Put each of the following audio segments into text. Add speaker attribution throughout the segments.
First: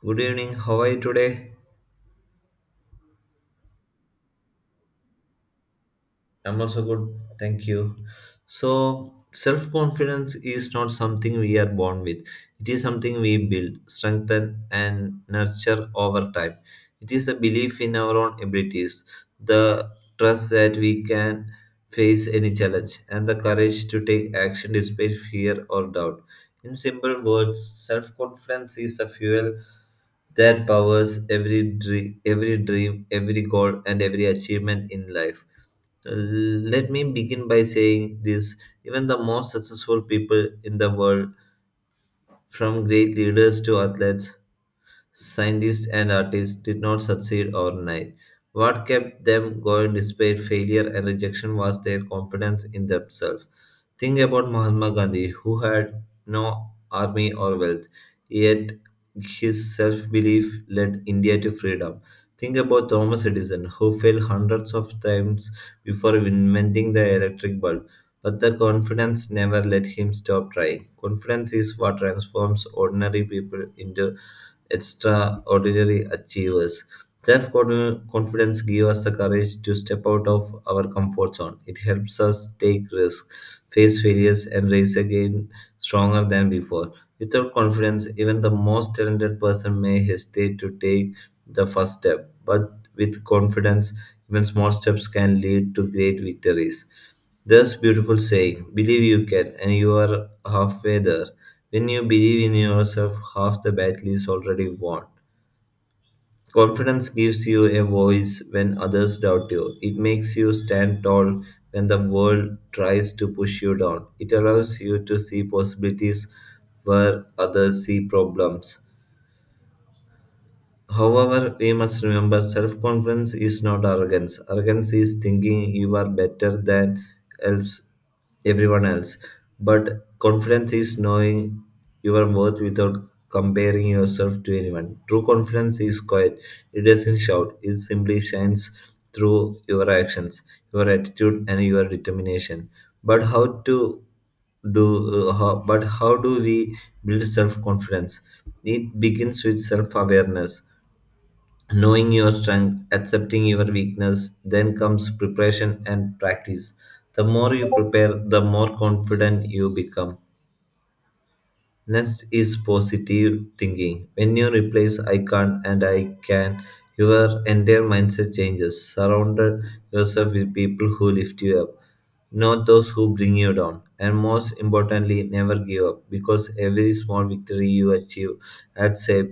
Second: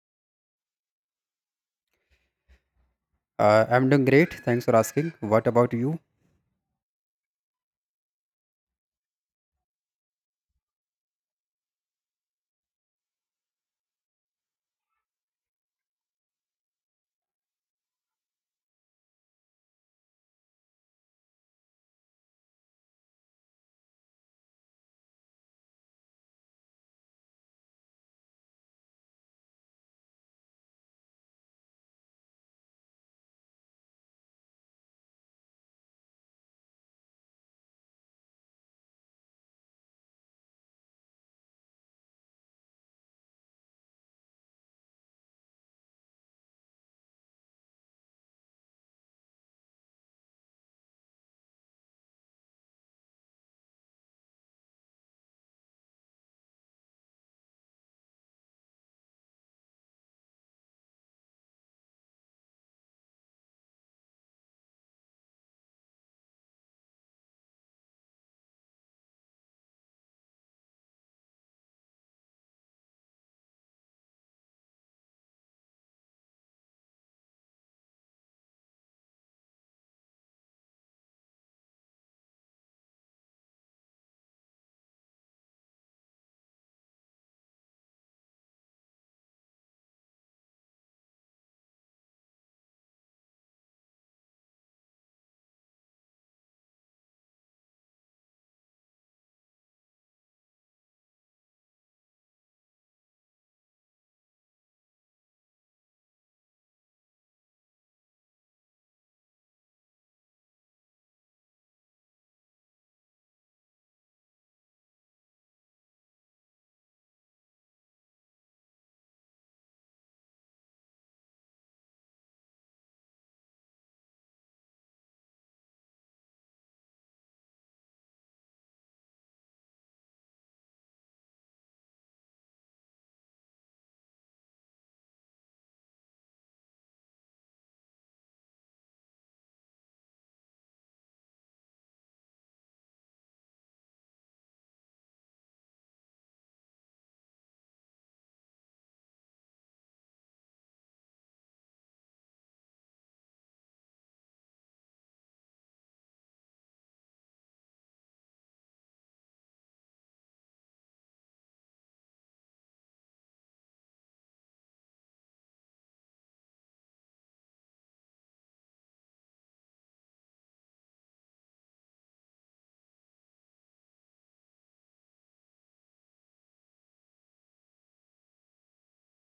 Speaker 1: Good evening. How are you today?
Speaker 2: I'm doing great. Thanks for asking. What about you?
Speaker 1: I'm also good. Thank you. So, self confidence is not something we are born with, it is something we build, strengthen, and nurture over time. It is a belief in our own abilities, the trust that we can face any challenge, and the courage to take action despite fear or doubt. In simple words, self confidence is a fuel that powers every dream, every goal, and every achievement in life. Let me begin by saying this: even the most successful people in the world, from great leaders to athletes, scientists, and artists, did not succeed overnight. What kept them going despite failure and rejection was their confidence in themselves. Think about Mahatma Gandhi, who had no army or wealth, yet his self belief led India to freedom. Think about Thomas Edison, who failed hundreds of times before inventing the electric bulb, but the confidence never let him stop trying. Confidence is what transforms ordinary people into extraordinary achievers. Self confidence gives us the courage to step out of our comfort zone. It helps us take risks, face failures, and rise again stronger than before. Without confidence, even the most talented person may hesitate to take the first step. But with confidence, even small steps can lead to great victories. This beautiful saying, believe you can, and you are halfway there. When you believe in yourself, half the battle is already won. Confidence gives you a voice when others doubt you. It makes you stand tall when the world tries to push you down. It allows you to see possibilities where others see problems. However, we must remember self confidence is not arrogance. Arrogance is thinking you are better than else everyone else. But confidence is knowing your worth without comparing yourself to anyone. True confidence is quiet. It doesn't shout. It simply shines through your actions, your attitude and your determination. But how to but how do we build self confidence? It begins with self awareness: knowing your strength, accepting your weakness, then comes preparation and practice. The more you prepare, the more confident you become. Next is positive thinking. When you replace I can't and I can, your entire mindset changes. Surround yourself with people who lift you up, not those who bring you down. And most importantly, never give up because every small victory you achieve adds a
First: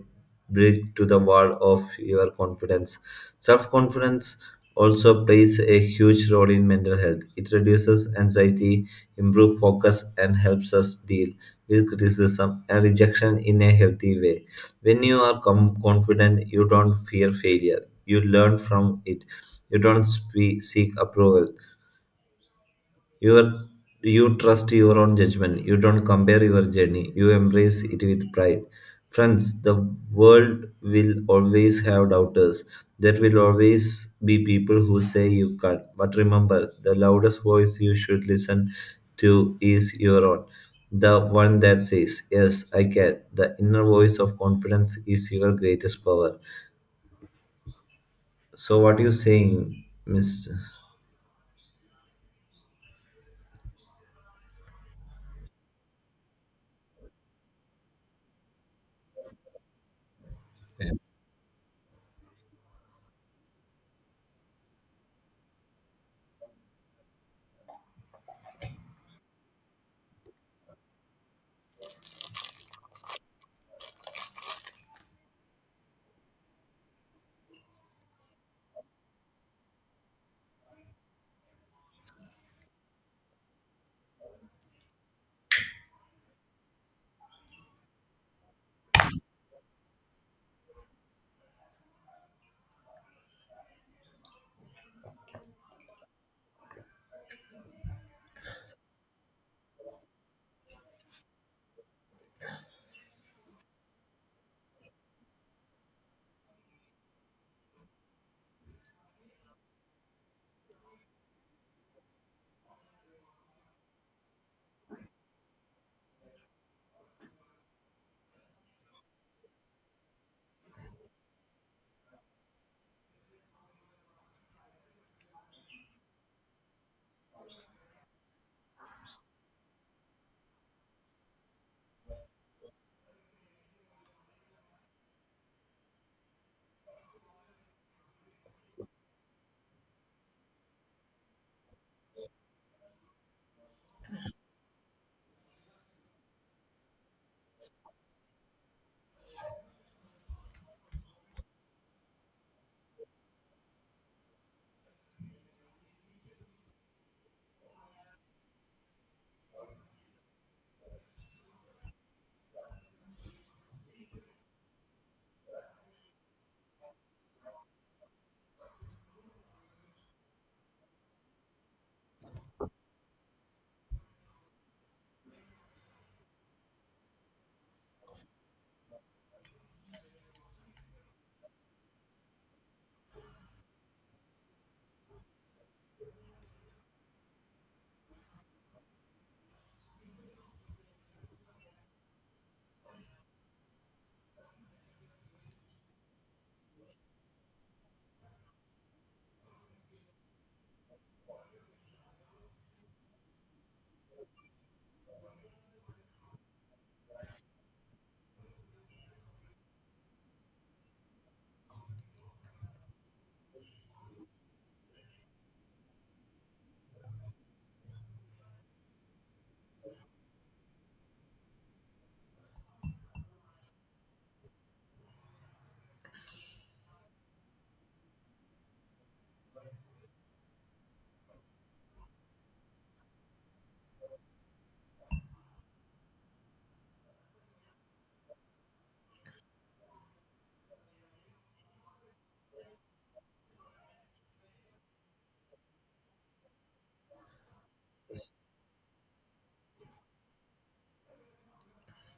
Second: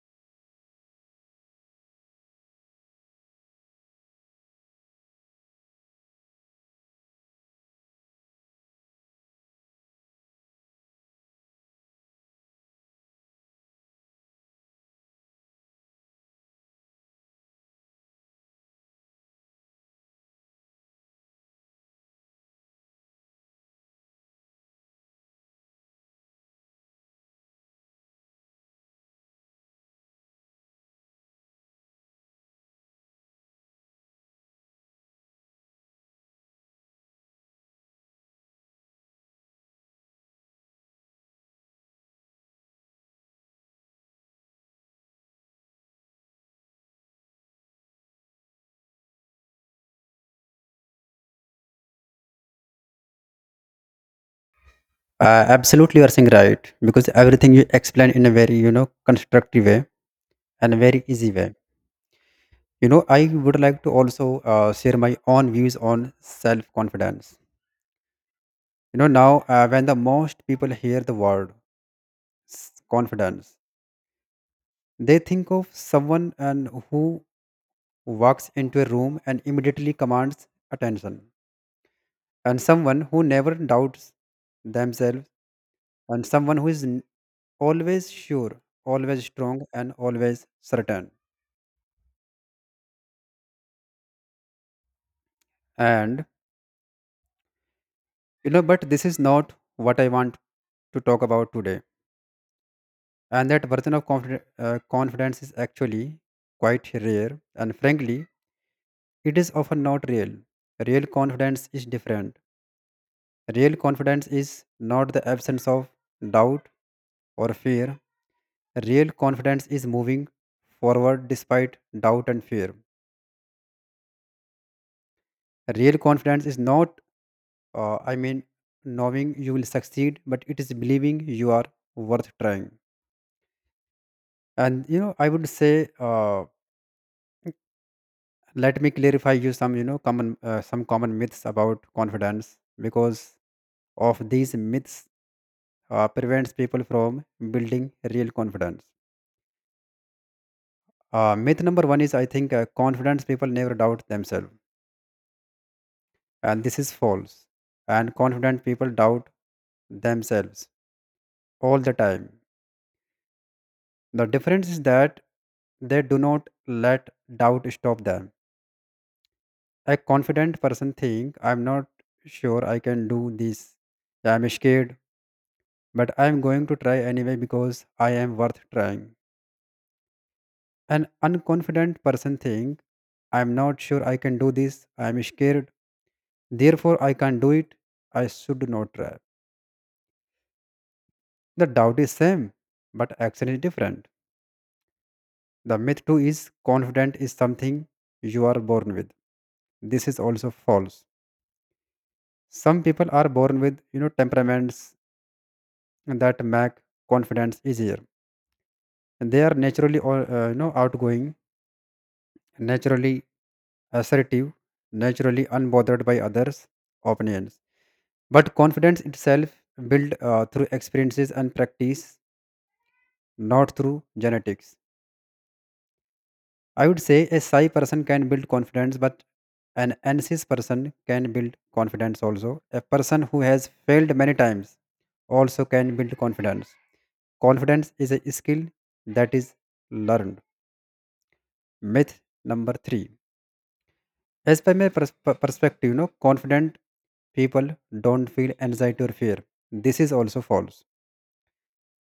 Speaker 1: brick to the wall of your confidence. Self confidence also plays a huge role in mental health. It reduces anxiety, improves focus, and helps us deal with criticism and rejection in a healthy way. When you are confident, you don't fear failure. You learn from it. You don't seek approval, your you trust your own judgment. You don't compare your journey, you embrace it with pride. Friends, the world will always have doubters. There will always be people who say you can't, but remember, the loudest voice you should listen to is your own, the one that says, yes I can. The inner voice of confidence is your greatest power. So what are you saying, miss?
Speaker 2: Absolutely, you are saying right because everything you explain in a very constructive way and a very easy way. You know, I would like to also share my own views on self confidence. You know, now when the most people hear the word confidence, they think of someone and who walks into a room and immediately commands attention, and someone who never doubts themselves, and someone who is always sure, always strong, and always certain. And you know, but this is not what I want to talk about today. And that version of confidence is actually quite rare, and frankly, it is often not real. Real confidence is different. Real confidence is not the absence of doubt or fear. Real confidence is moving forward despite doubt and fear. Real confidence is not, I mean, knowing you will succeed, but it is believing you are worth trying. And you know, I would say, let me clarify you some common some common myths about confidence because of these myths prevents people from building real confidence. Myth number one is I think confidence people never doubt themselves, and this is false. And confident people doubt themselves all the time. The difference is that they do not let doubt stop them. A confident person think I'm not sure I can do this. Yeah, I'm scared, but I'm going to try anyway because I am worth trying. An unconfident person think I'm not sure I can do this. I'm scared. Therefore I can't do it. I should not try. The doubt is same, but action is different. The myth too is confident is something you are born with. This is also false. Some people are born with you know temperaments that make confidence easier. They are naturally, or you know, outgoing, naturally assertive, naturally unbothered by others' opinions. But confidence itself built through experiences and practice, not through genetics. I would say a shy person can build confidence, but an anxious person can build confidence also. A person who has failed many times also can build confidence. Confidence is a skill that is learned. Myth number three. As per my perspective, you know, confident people don't feel anxiety or fear. This is also false.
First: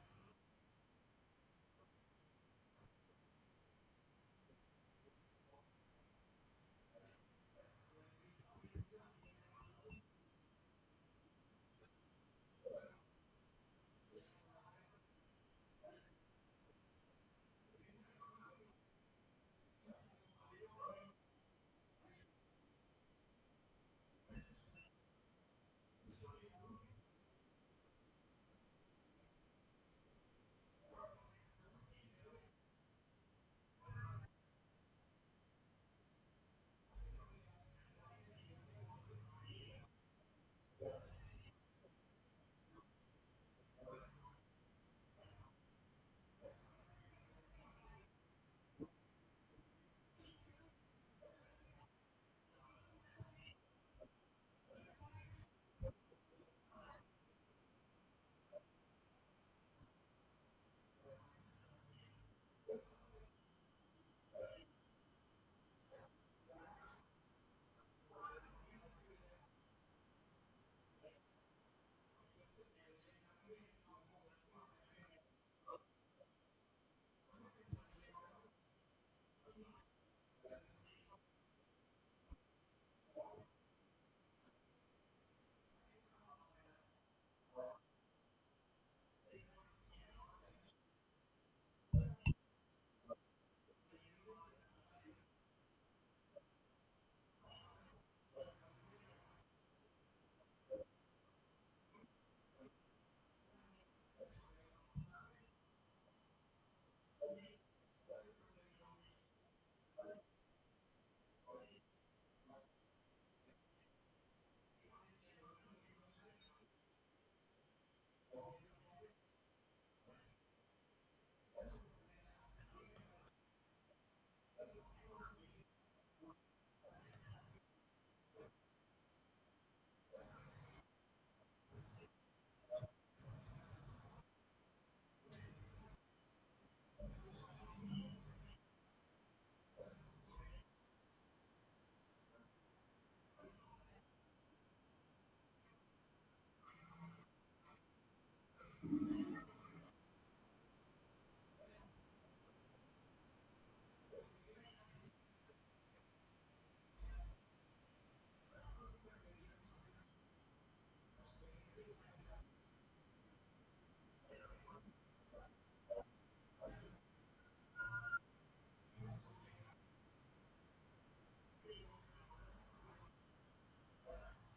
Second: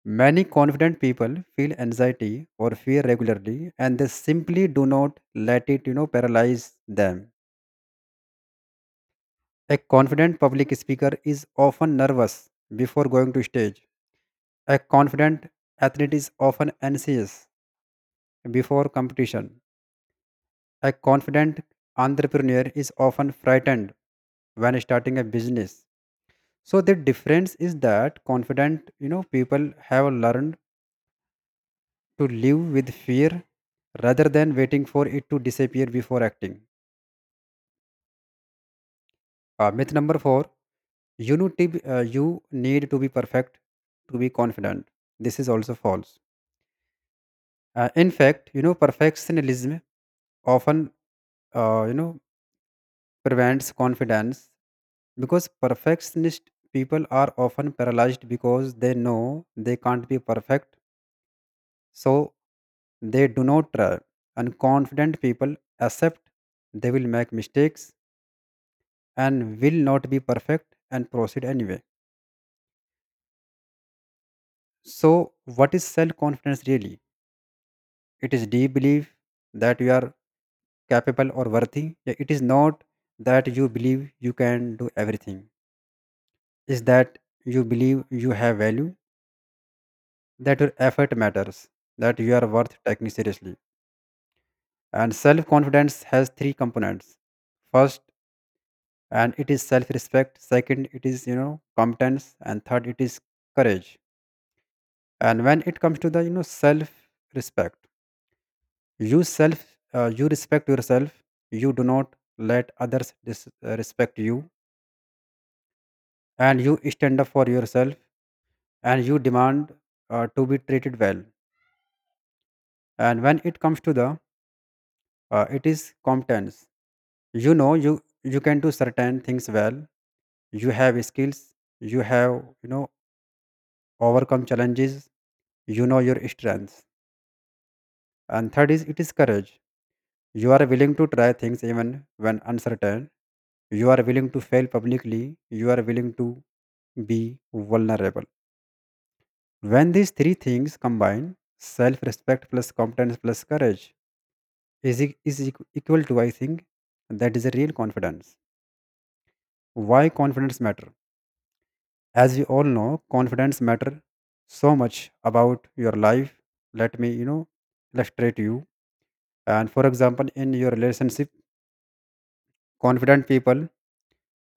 Speaker 2: Many confident people feel anxiety or fear regularly, and they simply do not let it, you know, paralyze them. A confident public speaker is often nervous before going to stage. A confident athlete is often anxious before competition. A confident entrepreneur is often frightened when starting a business. So the difference is that confident, you know, people have learned to live with fear rather than waiting for it to disappear before acting. Myth number four: you need to be, you need to be perfect to be confident. This is also false. In fact, you know, perfectionism often, uh, you know, prevents confidence because perfectionist people are often paralyzed because they know they can't be perfect, so they do not try. And confident people accept they will make mistakes and will not be perfect and proceed anyway. So what is self confidence really? It is deep belief that you are capable or worthy. Yeah, it is not that you believe you can do everything, is that you believe you have value, that your effort matters, that you are worth taking seriously. And self confidence has three components. First, and it is self respect. Second, it is, you know, competence. And third, it is courage. And when it comes to the, you know, self respect, you self, you respect yourself. You do not let others respect you. And you stand up for yourself, and you demand to be treated well. And when it comes to the, it is competence. You know, you can do certain things well, you have skills, you have you know overcome challenges, you know your strengths. And third is it is courage. You are willing to try things even when uncertain, you are willing to fail publicly, you are willing to be vulnerable. When these three things combine, self-respect plus competence plus courage is, equal to I think that is a real confidence. Why confidence matter? As we all know, confidence matter so much about your life. Let me you know illustrate you, and for example, in your relationship, confident people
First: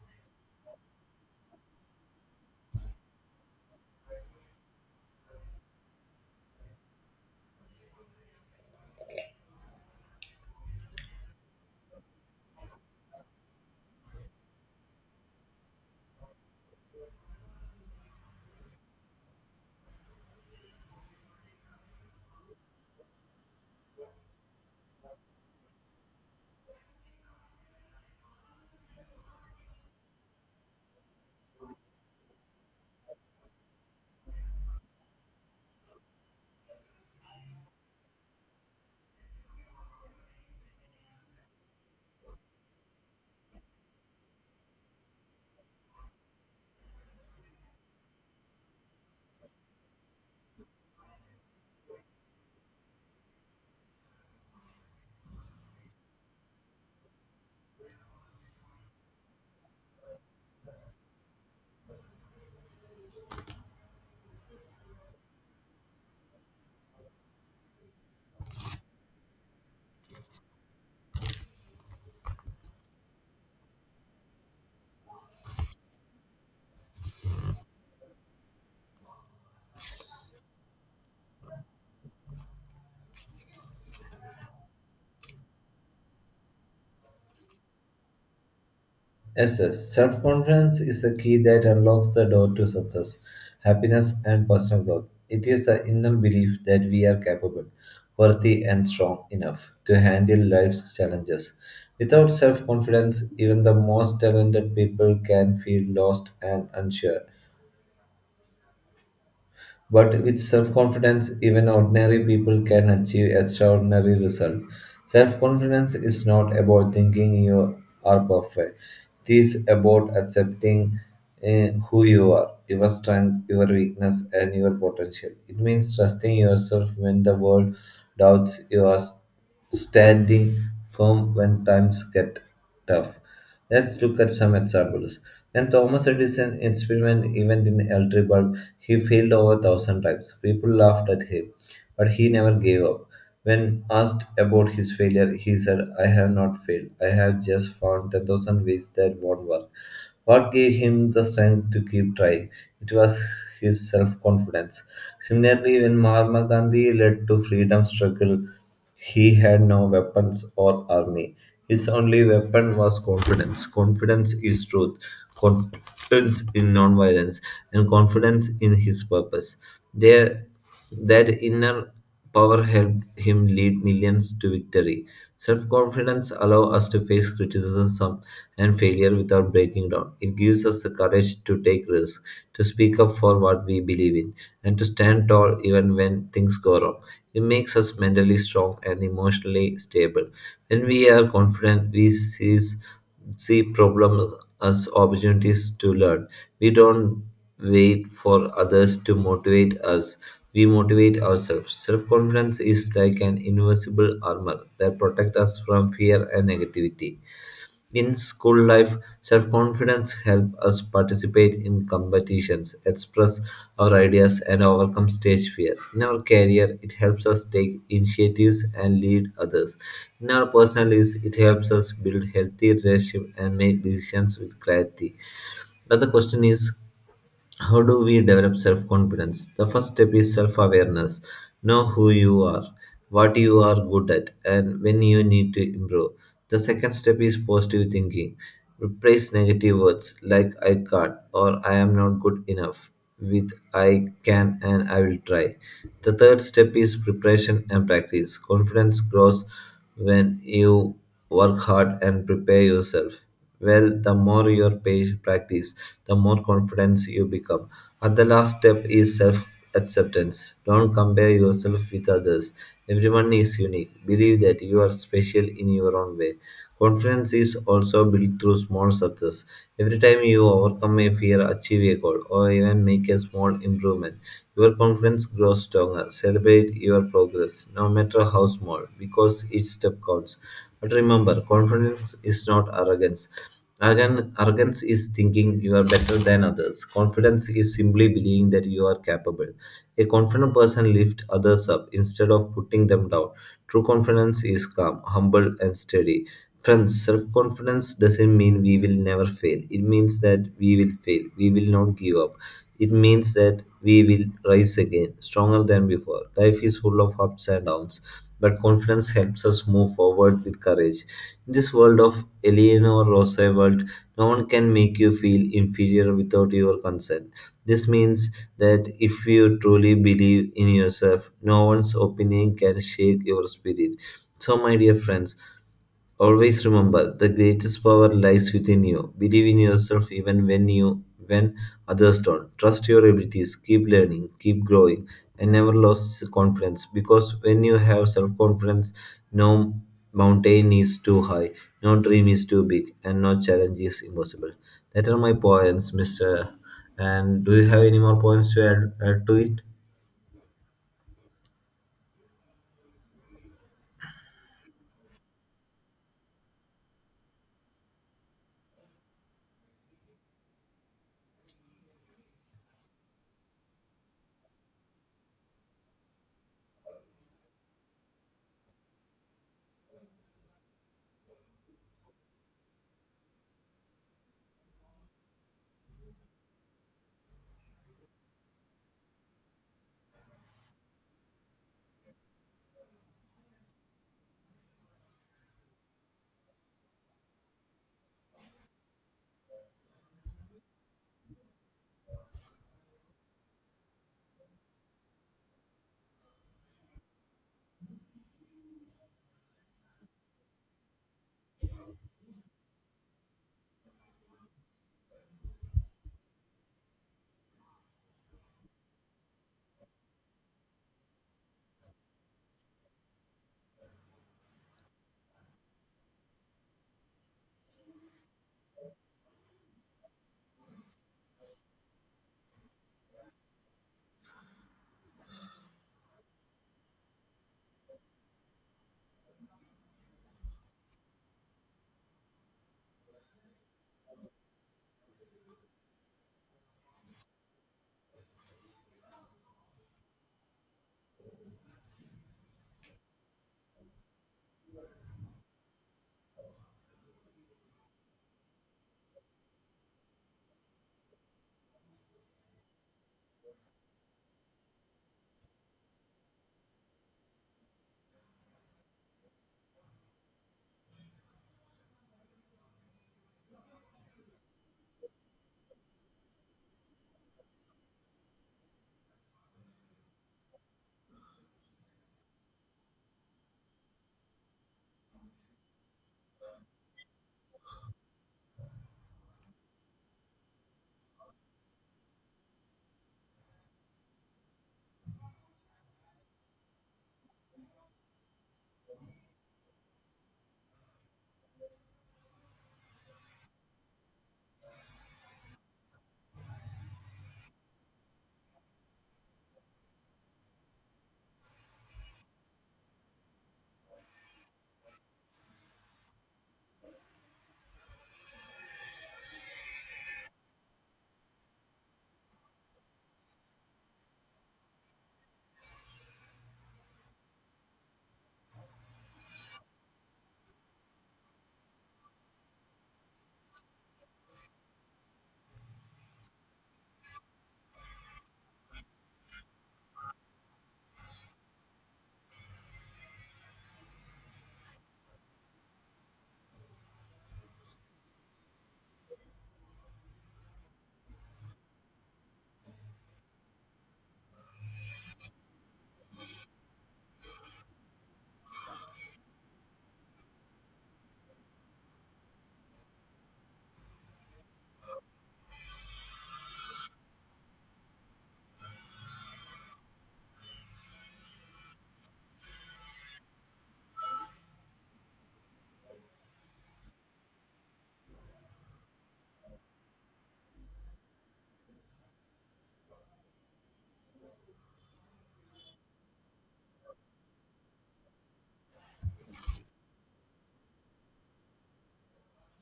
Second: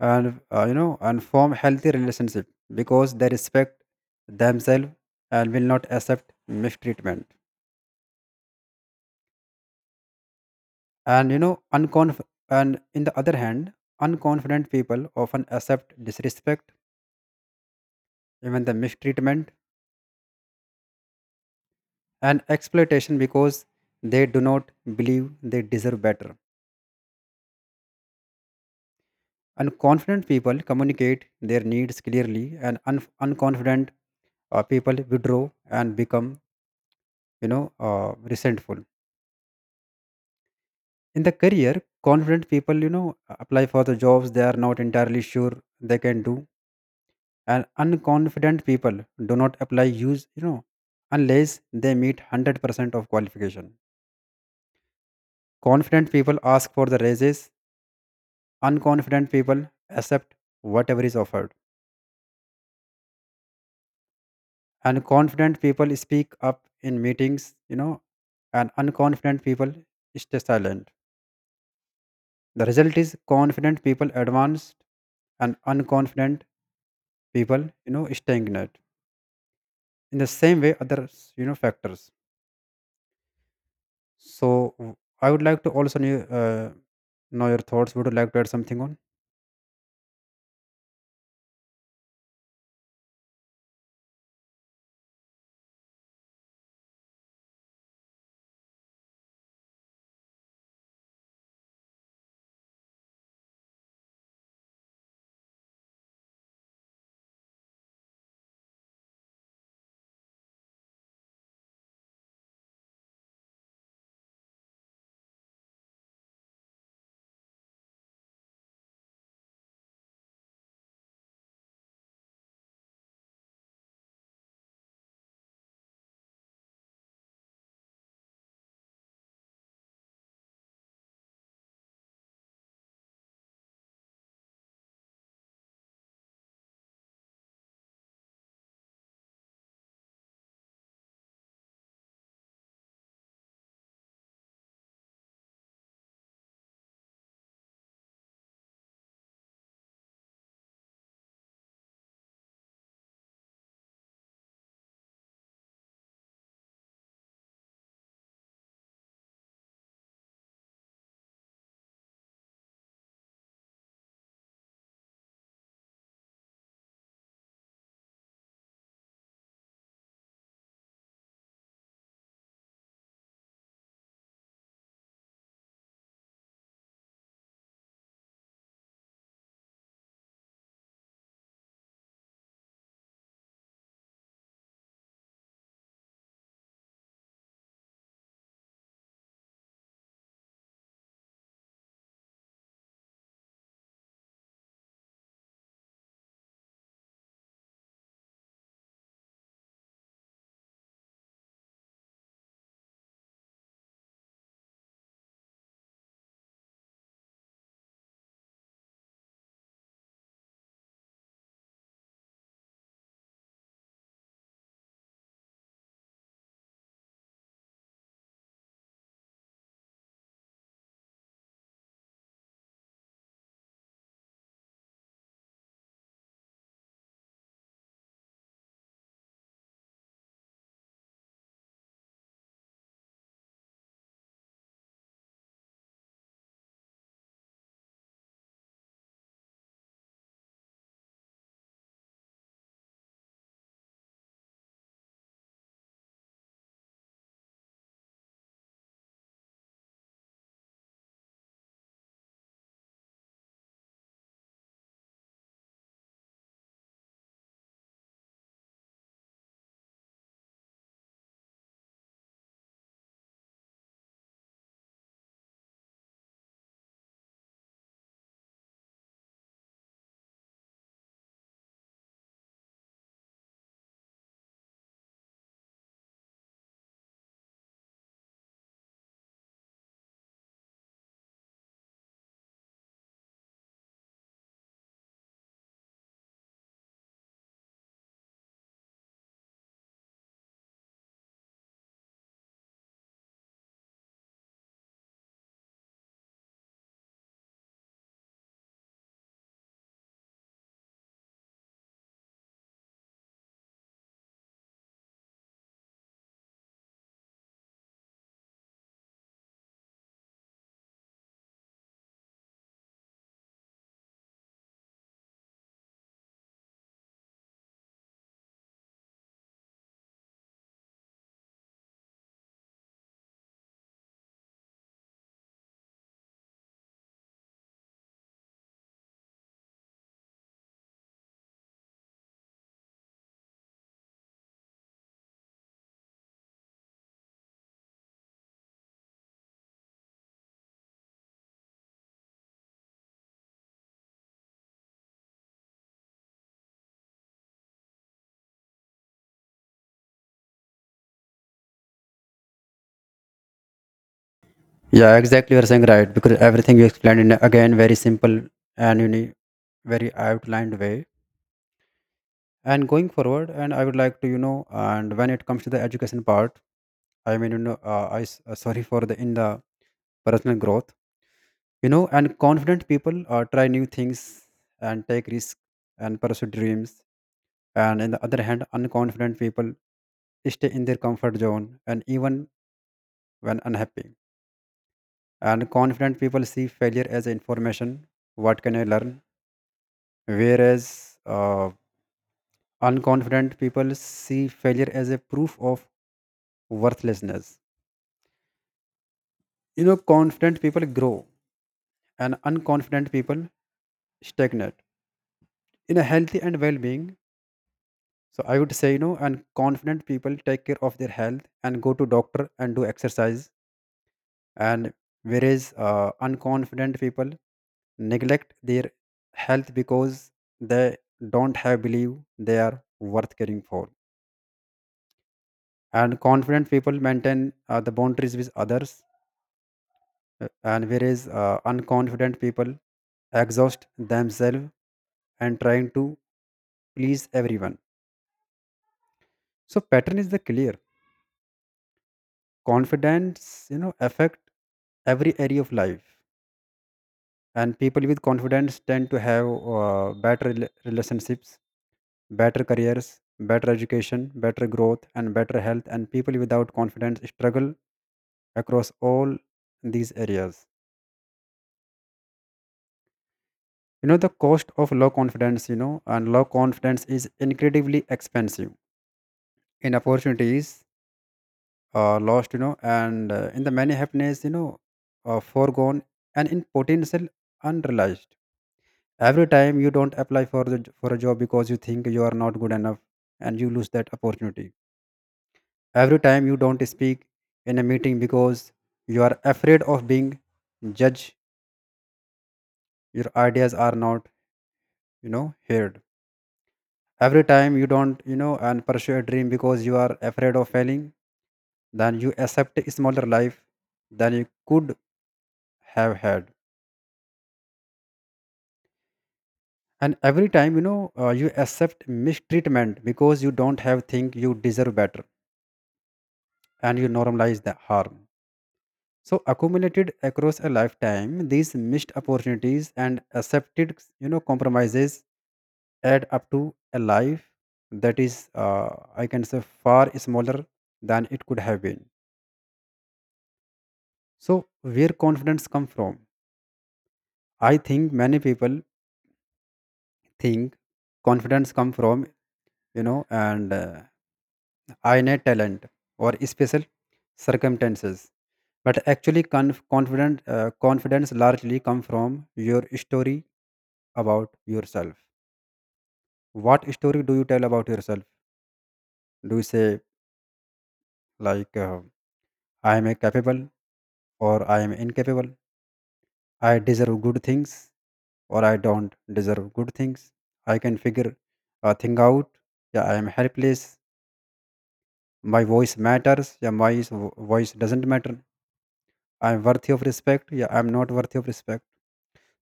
Speaker 2: and you know and form healthy relationship because they respect themselves and will not accept mistreatment. And you know unconf and in the other hand, unconfident people often accept disrespect, even the mistreatment and exploitation, because they do not believe they deserve better. And confident people communicate their needs clearly, and unconfident people withdraw and become you know resentful. In the career, confident people you know apply for the jobs they are not entirely sure they can do, and unconfident people do not apply use you know unless they meet 100% of qualification. Confident people ask for the raises, unconfident people accept whatever is offered. And confident people speak up in meetings, you know, and unconfident people stay silent. The result is confident people advanced and unconfident people you know stagnate. In the same way others you know factors. So, w- I would like to also know your thoughts. Would you like to add something on?
Speaker 1: Yes, yes. Self confidence is a key that unlocks the door to success, happiness, and personal growth. It is the inner belief that we are capable, worthy, and strong enough to handle life's challenges. Without self confidence, even the most talented people can feel lost and unsure. But with self confidence, even ordinary people can achieve extraordinary results. Self confidence is not about thinking you are perfect, it is about accepting who you are, your strength, your weakness, and your potential. It means trusting yourself when the world doubts you, standing firm when times get tough. Let's look at some examples. When Thomas Edison experimented even in electric bulb, he failed over a thousand times. People laughed at him, but he never gave up. When asked about his failure, he said, I have not failed. I have just found 10,000 ways that won't work. What gave him the strength to keep trying? It was his self confidence. Similarly, when Mahatma Gandhi led to freedom struggle, he had no weapons or army. His only weapon was confidence. Confidence is truth, confidence in nonviolence, and confidence in his purpose. There, that inner power helped him lead millions to victory. Self confidence allows us to face criticism and failure without breaking down. It gives us the courage to take risks, to speak up for what we believe in, and to stand tall even when things go wrong. It makes us mentally strong and emotionally stable. When we are confident, we seize see problems as opportunities to learn. We don't wait for others to motivate us, we motivate ourselves. Self confidence is like an invisible armor that protects us from fear and negativity. In school life, self-confidence helps us participate in competitions, express our ideas, and overcome stage fear. In our career, it helps us take initiatives and lead others. In our personal lives, it helps us build healthy relationships and make decisions with clarity. Another question is, how do we develop self confidence? The first step is self awareness. Know who you are, what you are good at, and when you need to improve. The second step is positive thinking. Replace negative words like I can't or I am not good enough with I can and I will try. The third step is preparation and practice. Confidence grows when you work hard and prepare yourself well. The more you practice, the more confident you become. And the last step is self acceptance. Don't compare yourself with others. Everyone is unique. Believe that you are special in your own way. Confidence is also built through small success. Every time you overcome a fear, achieve a goal, or even make a small improvement, your confidence grows stronger. Celebrate your progress, no matter how small, because each step counts. But remember, confidence is not arrogance. Arrogance is thinking you are better than others. Confidence is simply believing that you are capable. A confident person lifts others up instead of putting them down. True confidence is calm, humble, and steady. Friends, self confidence doesn't mean we will never fail. It means that we will fail. We will not give up. It means that we will rise again, stronger than before. Life is full of ups and downs, but confidence helps us move forward with courage. In this world of Eleanor Roosevelt, no one can make you feel inferior without your consent. This means that if you truly believe in yourself, no one's opinion can shake your spirit. So, my dear friends, always remember, the greatest power lies within you. Believe in yourself even when others don't. Trust your abilities, keep learning, keep growing, and never lose confidence because when you have self-confidence, no mountain is too high, no dream is too big, and no challenge is impossible. That are my points, Mr. And do you have any more points to add to it?
Speaker 2: Yeah, exactly, you're saying right because everything you explained in again very simple and you know, very outlined way. And going forward, and I would like to you know, and when it comes to the education part, I mean, you know, sorry for the, in the personal growth, you know, and confident people try new things and take risks and pursue dreams. And on the other hand, unconfident people stay in their comfort zone and even when unhappy. And confident people see failure as information. What can I learn? Whereas unconfident people see failure as a proof of worthlessness. You know, confident people grow and unconfident people stagnate. In a healthy and well-being, so I would say, you know, and confident people take care of their health and go to doctor and do exercise, and whereas unconfident people neglect their health because they don't have belief they are worth caring for. And confident people maintain the boundaries with others, uh, and whereas unconfident people exhaust themselves and trying to please everyone. So pattern is the clear: confidence you know affect every area of life, and people with confidence tend to have better relationships, better careers, better education, better growth, and better health. And people without confidence struggle across all these areas. You know, the cost of low confidence, you know, and low confidence is incredibly expensive in opportunities lost, you know, and in the many happiness, you know, foregone, and in potential unrealized. Every time you don't apply for the for a job because you think you are not good enough, and you lose that opportunity. Every time you don't speak in a meeting because you are afraid of being judged, your ideas are not you know heard. Every time you don't you know and pursue a dream because you are afraid of failing, then you accept a smaller life than you could have had. And every time you know you accept mistreatment because you don't have think you deserve better, and you normalize the harm. So accumulated across a lifetime, these missed opportunities and accepted, you know, compromises add up to a life that is, I can say, far smaller than it could have been. So where confidence come from? I think many people think confidence come from, you know, and innate talent or special circumstances. But actually, conf- confident confidence largely come from your story about yourself. What story do you tell about yourself? Do you say, like, I am a capable or I am incapable? I deserve good things or I don't deserve good things? I can figure a thing out. Yeah, I am helpless. My voice matters. Yeah, my voice doesn't matter. I am worthy of respect. Yeah, I am not worthy of respect.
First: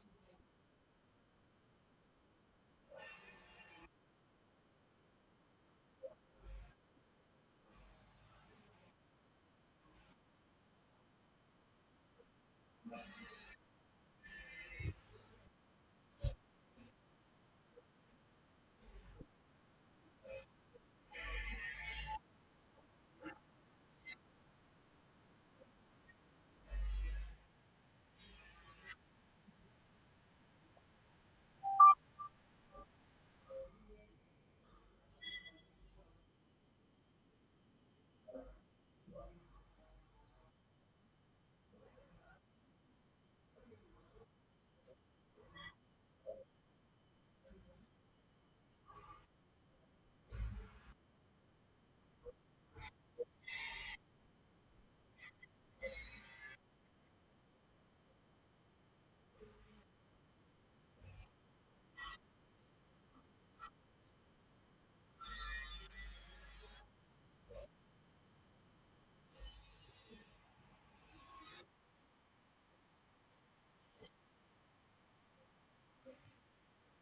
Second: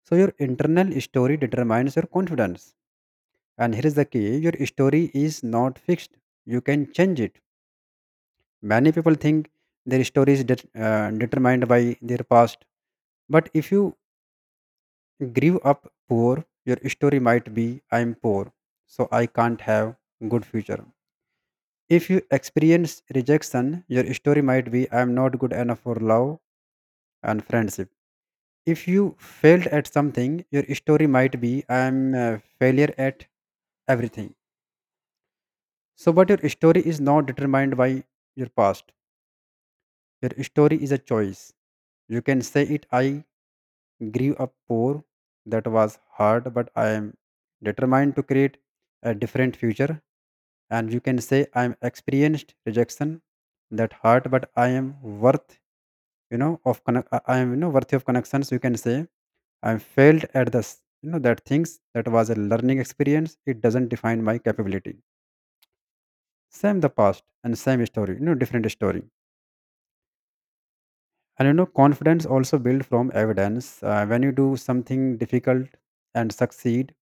Speaker 2: So, your internal story determines your confidence. And here is the key: your story is not fixed, you can change it. Many people think their story is determined by their past. But if you grew up poor, your story might be I'm poor, so I can't have good future. If you experience rejection, your story might be I'm not good enough for love and friendship. If you failed at something, your story might be I'm a failure at everything. So, but your story is not determined by your past. Your story is a choice. You can say it I grew up poor. That was hard, but I am determined to create a different future. And you can say I'm experienced rejection, that hurt, but I am worth, you know, of connect. I am you know worthy of connections. You can say I failed at this, you know, that things that was a learning experience. It doesn't define my capability. Same the past and same story, you know, different story. And you know, confidence also built from evidence. When you do something difficult and succeed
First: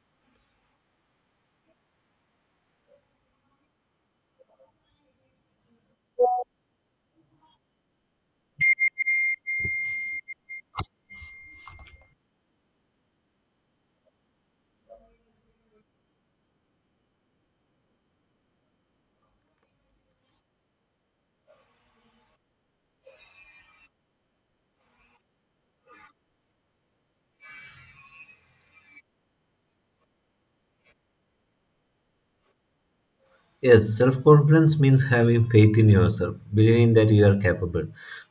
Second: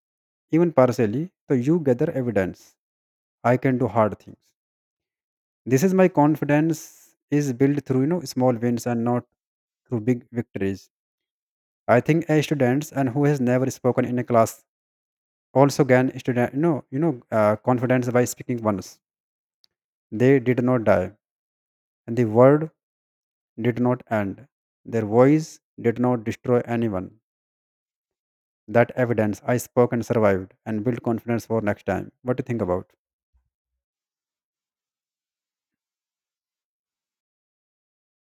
Speaker 2: even partially. So you gather evidence. I can do hard things. This is my confidence is built through you know small wins and not through big victories. I think a students and who has never spoken in a class also gain student confidence by speaking once. They did not die, and the word did not end. Their voice did not destroy anyone. That evidence I spoke and survived and built confidence for next time. What do you think about?
Speaker 1: Yes, self confidence means having faith in yourself, believing that you are capable,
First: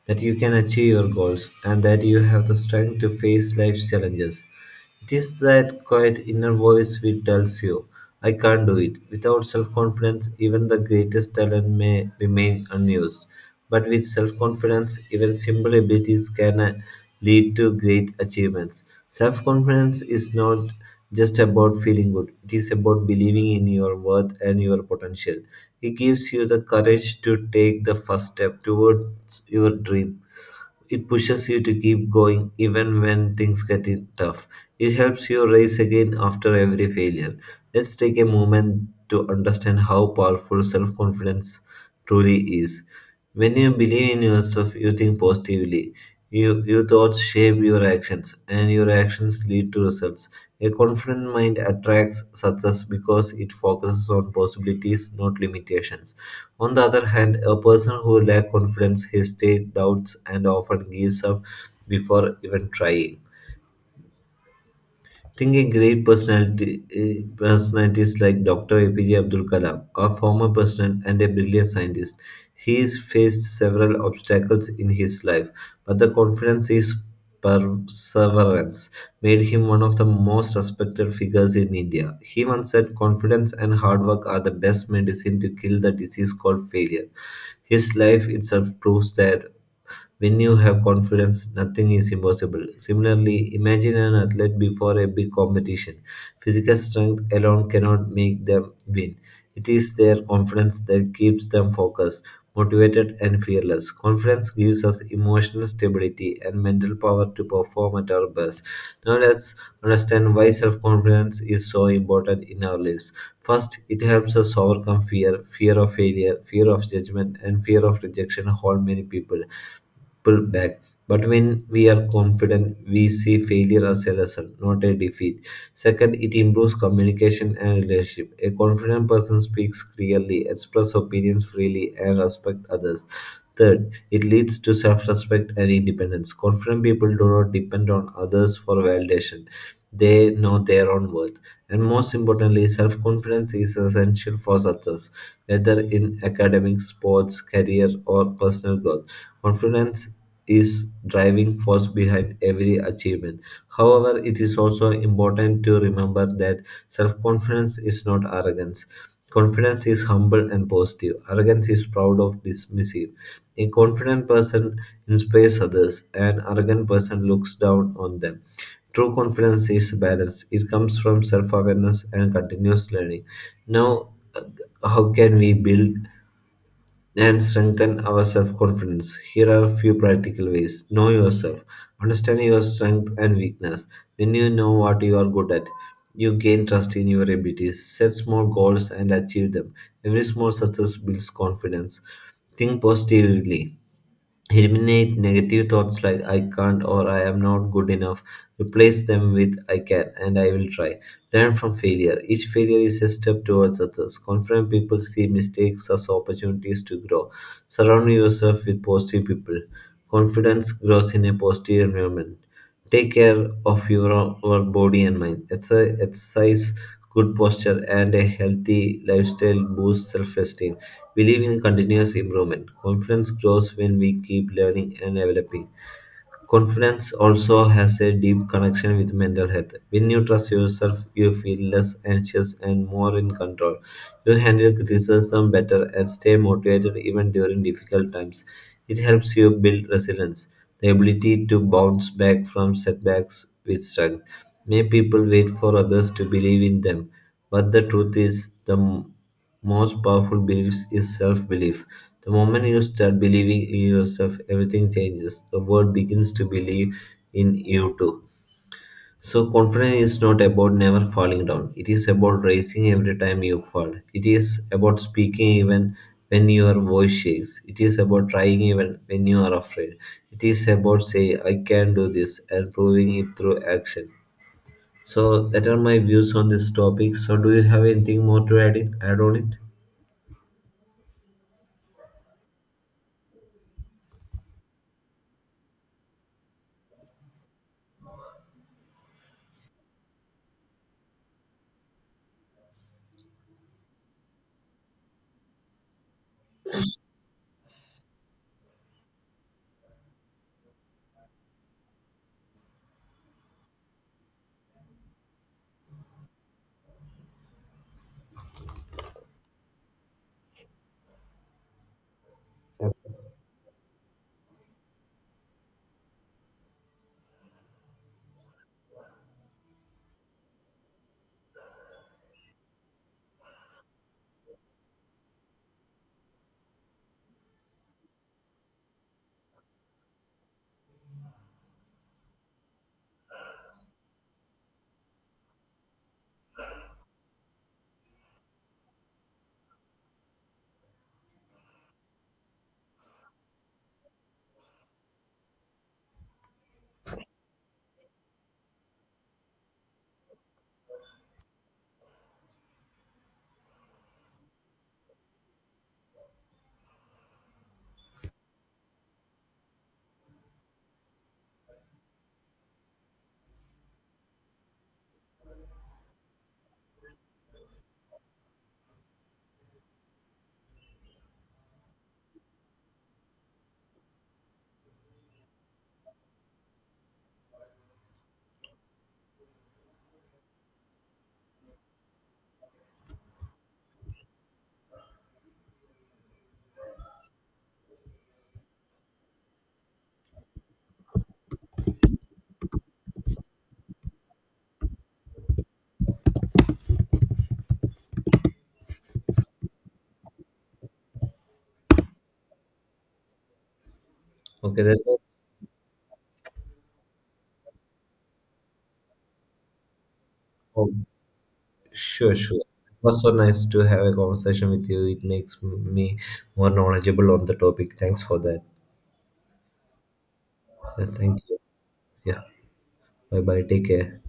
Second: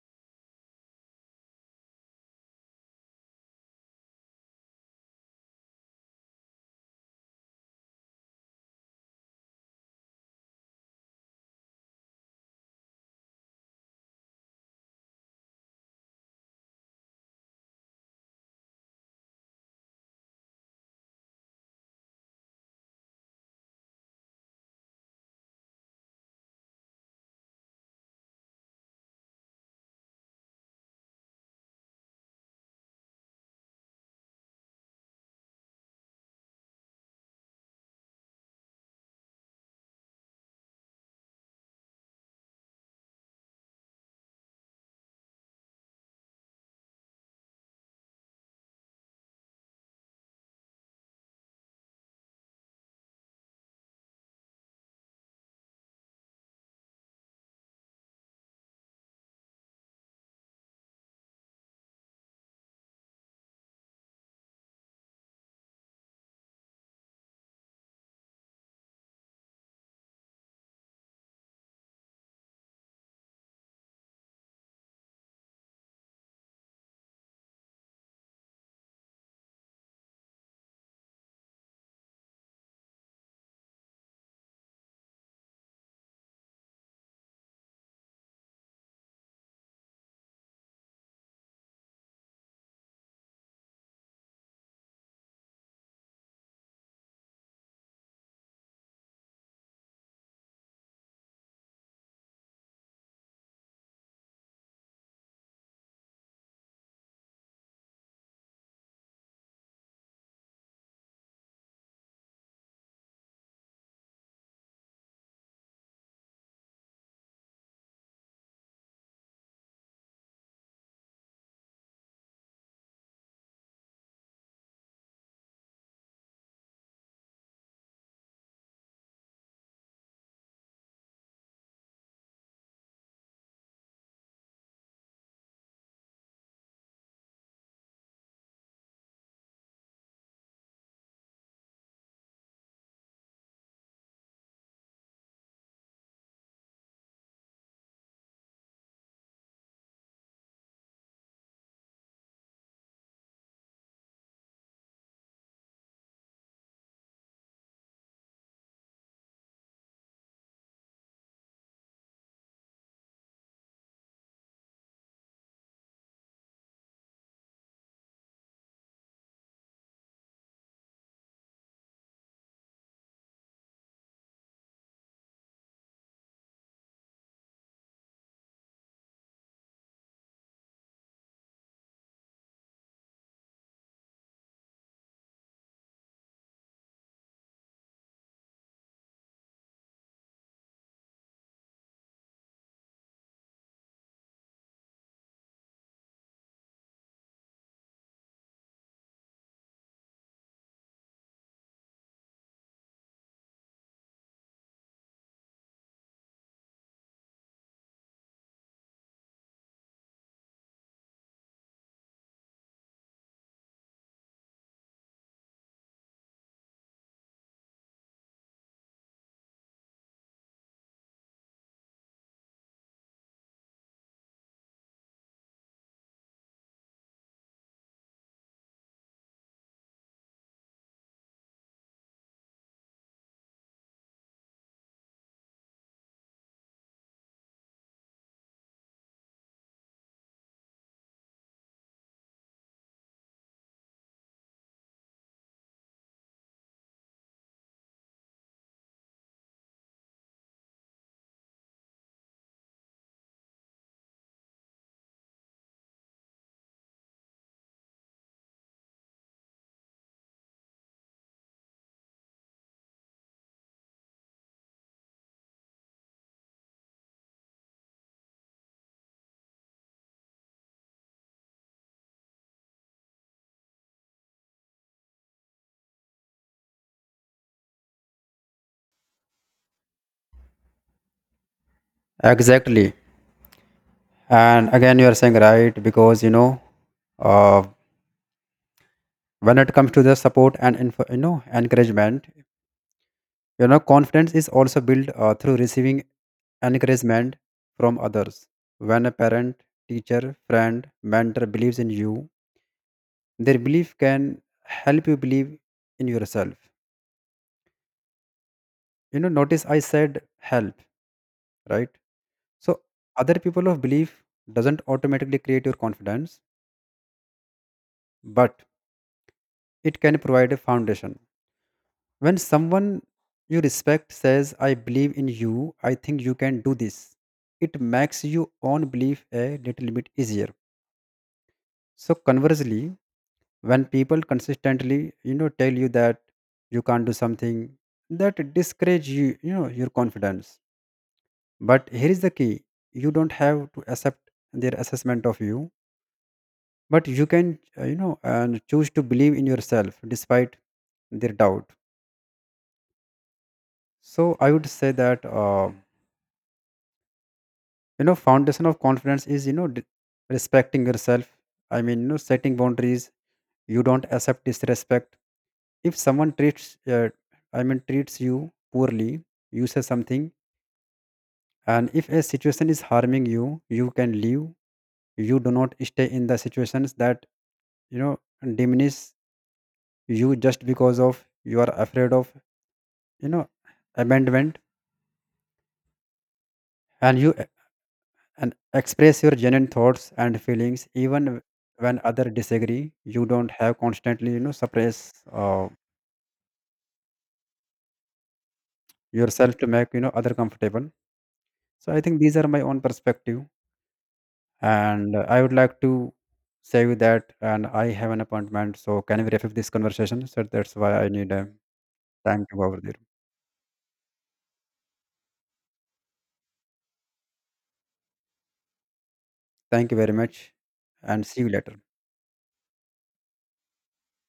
Speaker 1: that you can achieve your goals, and that you have the strength to face life's challenges. 'Tis that quiet inner voice which tells you, "I can't do it." Without self-confidence, even the greatest talent may remain unused. But with self-confidence, even simple abilities can lead to great achievements. Self-confidence is not just about feeling good; it is about believing in your worth and your potential. It gives you the courage to take the first step towards your dreams. It pushes you to keep going even when things get it tough. It helps you rise again after every failure. Let's take a moment to understand how powerful self confidence truly is. When you believe in yourself, you think positively. Your thoughts shape your actions, and your actions lead to results. A confident mind attracts success because it focuses on possibilities, not limitations. On the other hand, a person who lacks confidence hesitates, doubts, and often gives up before even trying. Think a great personalities like Dr. APJ Abdul Kalam, a former president and a brilliant scientist. He has faced several obstacles in his life, but the confidence is perseverance made him one of the most respected figures in India. He once said, Confidence and hard work are the best medicine to kill the disease called failure. His life itself proves that when you have confidence, nothing is impossible. Similarly, imagine an athlete before a big competition. Physical strength alone cannot make them win. It is their confidence that keeps them focused, motivated, and fearless. Confidence gives us emotional stability and mental power to perform at our best. Now, let's understand why self confidence is so important in our lives. First, it helps us overcome fear. Fear of failure, fear of judgment, and fear of rejection hold many people pull back. But when we are confident, we see failure as a lesson, not a defeat. Second, it improves communication and relationship. A confident person speaks clearly, expresses opinions freely, and respects others. Third, it leads to self respect and independence. Confident people do not depend on others for validation, they know their own worth. And most importantly, self confidence is essential for success, whether in academics, sports, career, or personal growth. Confidence is driving force behind every achievement. However, it is also important to remember that self-confidence is not arrogance. Confidence is humble and positive. Arrogance is proud of dismissive. A confident person inspires others. An arrogant person looks down on them. True confidence is balance. It comes from self awareness and continuous learning. Now, uh, how can we build and strengthen our self confidence. Here are a few practical ways. Know yourself. Understand your strength and weakness. When you know what you are good at, you gain trust in your abilities. Set small goals and achieve them. Every small success builds confidence. Think positively. Eliminate negative thoughts like I can't or I am not good enough. Replace them with I can and I will try. Learn from failure. Each failure is a step towards success. Confident people see mistakes as opportunities to grow. Surround yourself with positive people. Confidence grows in a positive environment. Take care of our body and mind. Exercise, good posture, and a healthy lifestyle boost self esteem. Believe in continuous improvement. Confidence grows when we keep learning and developing. Confidence also has a deep connection with mental health. When you trust yourself, you feel less anxious and more in control. You handle criticism better and stay motivated even during difficult times. It helps you build resilience, the ability to bounce back from setbacks with strength. May people wait for others to believe in them, but the truth is, the most powerful belief is self belief. The moment you start believing in yourself, everything changes. The world begins to believe in you too. So, confidence is not about never falling down, it is about rising every time you fall. It is about speaking even when your voice shakes. It is about trying even when you are afraid. It is about saying, I can do this, and proving it through action. So that are my views on this topic. So do you have anything more to add on it?
Speaker 2: Exactly. And again, you are saying right because you know, uh, when it comes to the support and info, you know encouragement, you know confidence is also built through receiving encouragement from others. When a parent, teacher, friend, mentor believes in you, their belief can help you believe in yourself. You know, notice I said help, right? So
Speaker 1: Yes.
Speaker 2: other people of belief doesn't automatically create your confidence, but it can provide a foundation. When someone you respect says, I believe in you, I think you can do this, it makes your own belief a little bit easier. So conversely, when people consistently, you know, tell you that you can't do something, that discourage you, you know, your confidence. But here is the key. You don't have to accept their assessment of you, but you can, you know, and choose to believe in yourself despite their doubt. So I would say that you know foundation of confidence is you know respecting yourself. I mean, you know, setting boundaries, you don't accept disrespect. If someone treats I mean treats you poorly, you say something. And if a situation is harming you, you can leave. You do not stay in the situations that you know diminish you just because of you are afraid of you know abandonment. And you and express your genuine thoughts and feelings even when other disagree. You don't have constantly you know suppress uh, yourself to make you know other comfortable. So I think these are my own perspective,
Speaker 1: Okay, that
Speaker 2: and
Speaker 1: was
Speaker 2: I would like to say you that, and I have an appointment, so can we wrap up this conversation? So that's
Speaker 1: oh,
Speaker 2: why I need
Speaker 1: sure,
Speaker 2: time to
Speaker 1: sure.
Speaker 2: go over
Speaker 1: It
Speaker 2: there.
Speaker 1: was so nice to have a conversation with you. It makes me more knowledgeable on the topic. Thanks for that.
Speaker 2: Thank you very much,
Speaker 1: Yeah,
Speaker 2: and see you
Speaker 1: thank you.
Speaker 2: later.
Speaker 1: Yeah. Bye bye. Take care.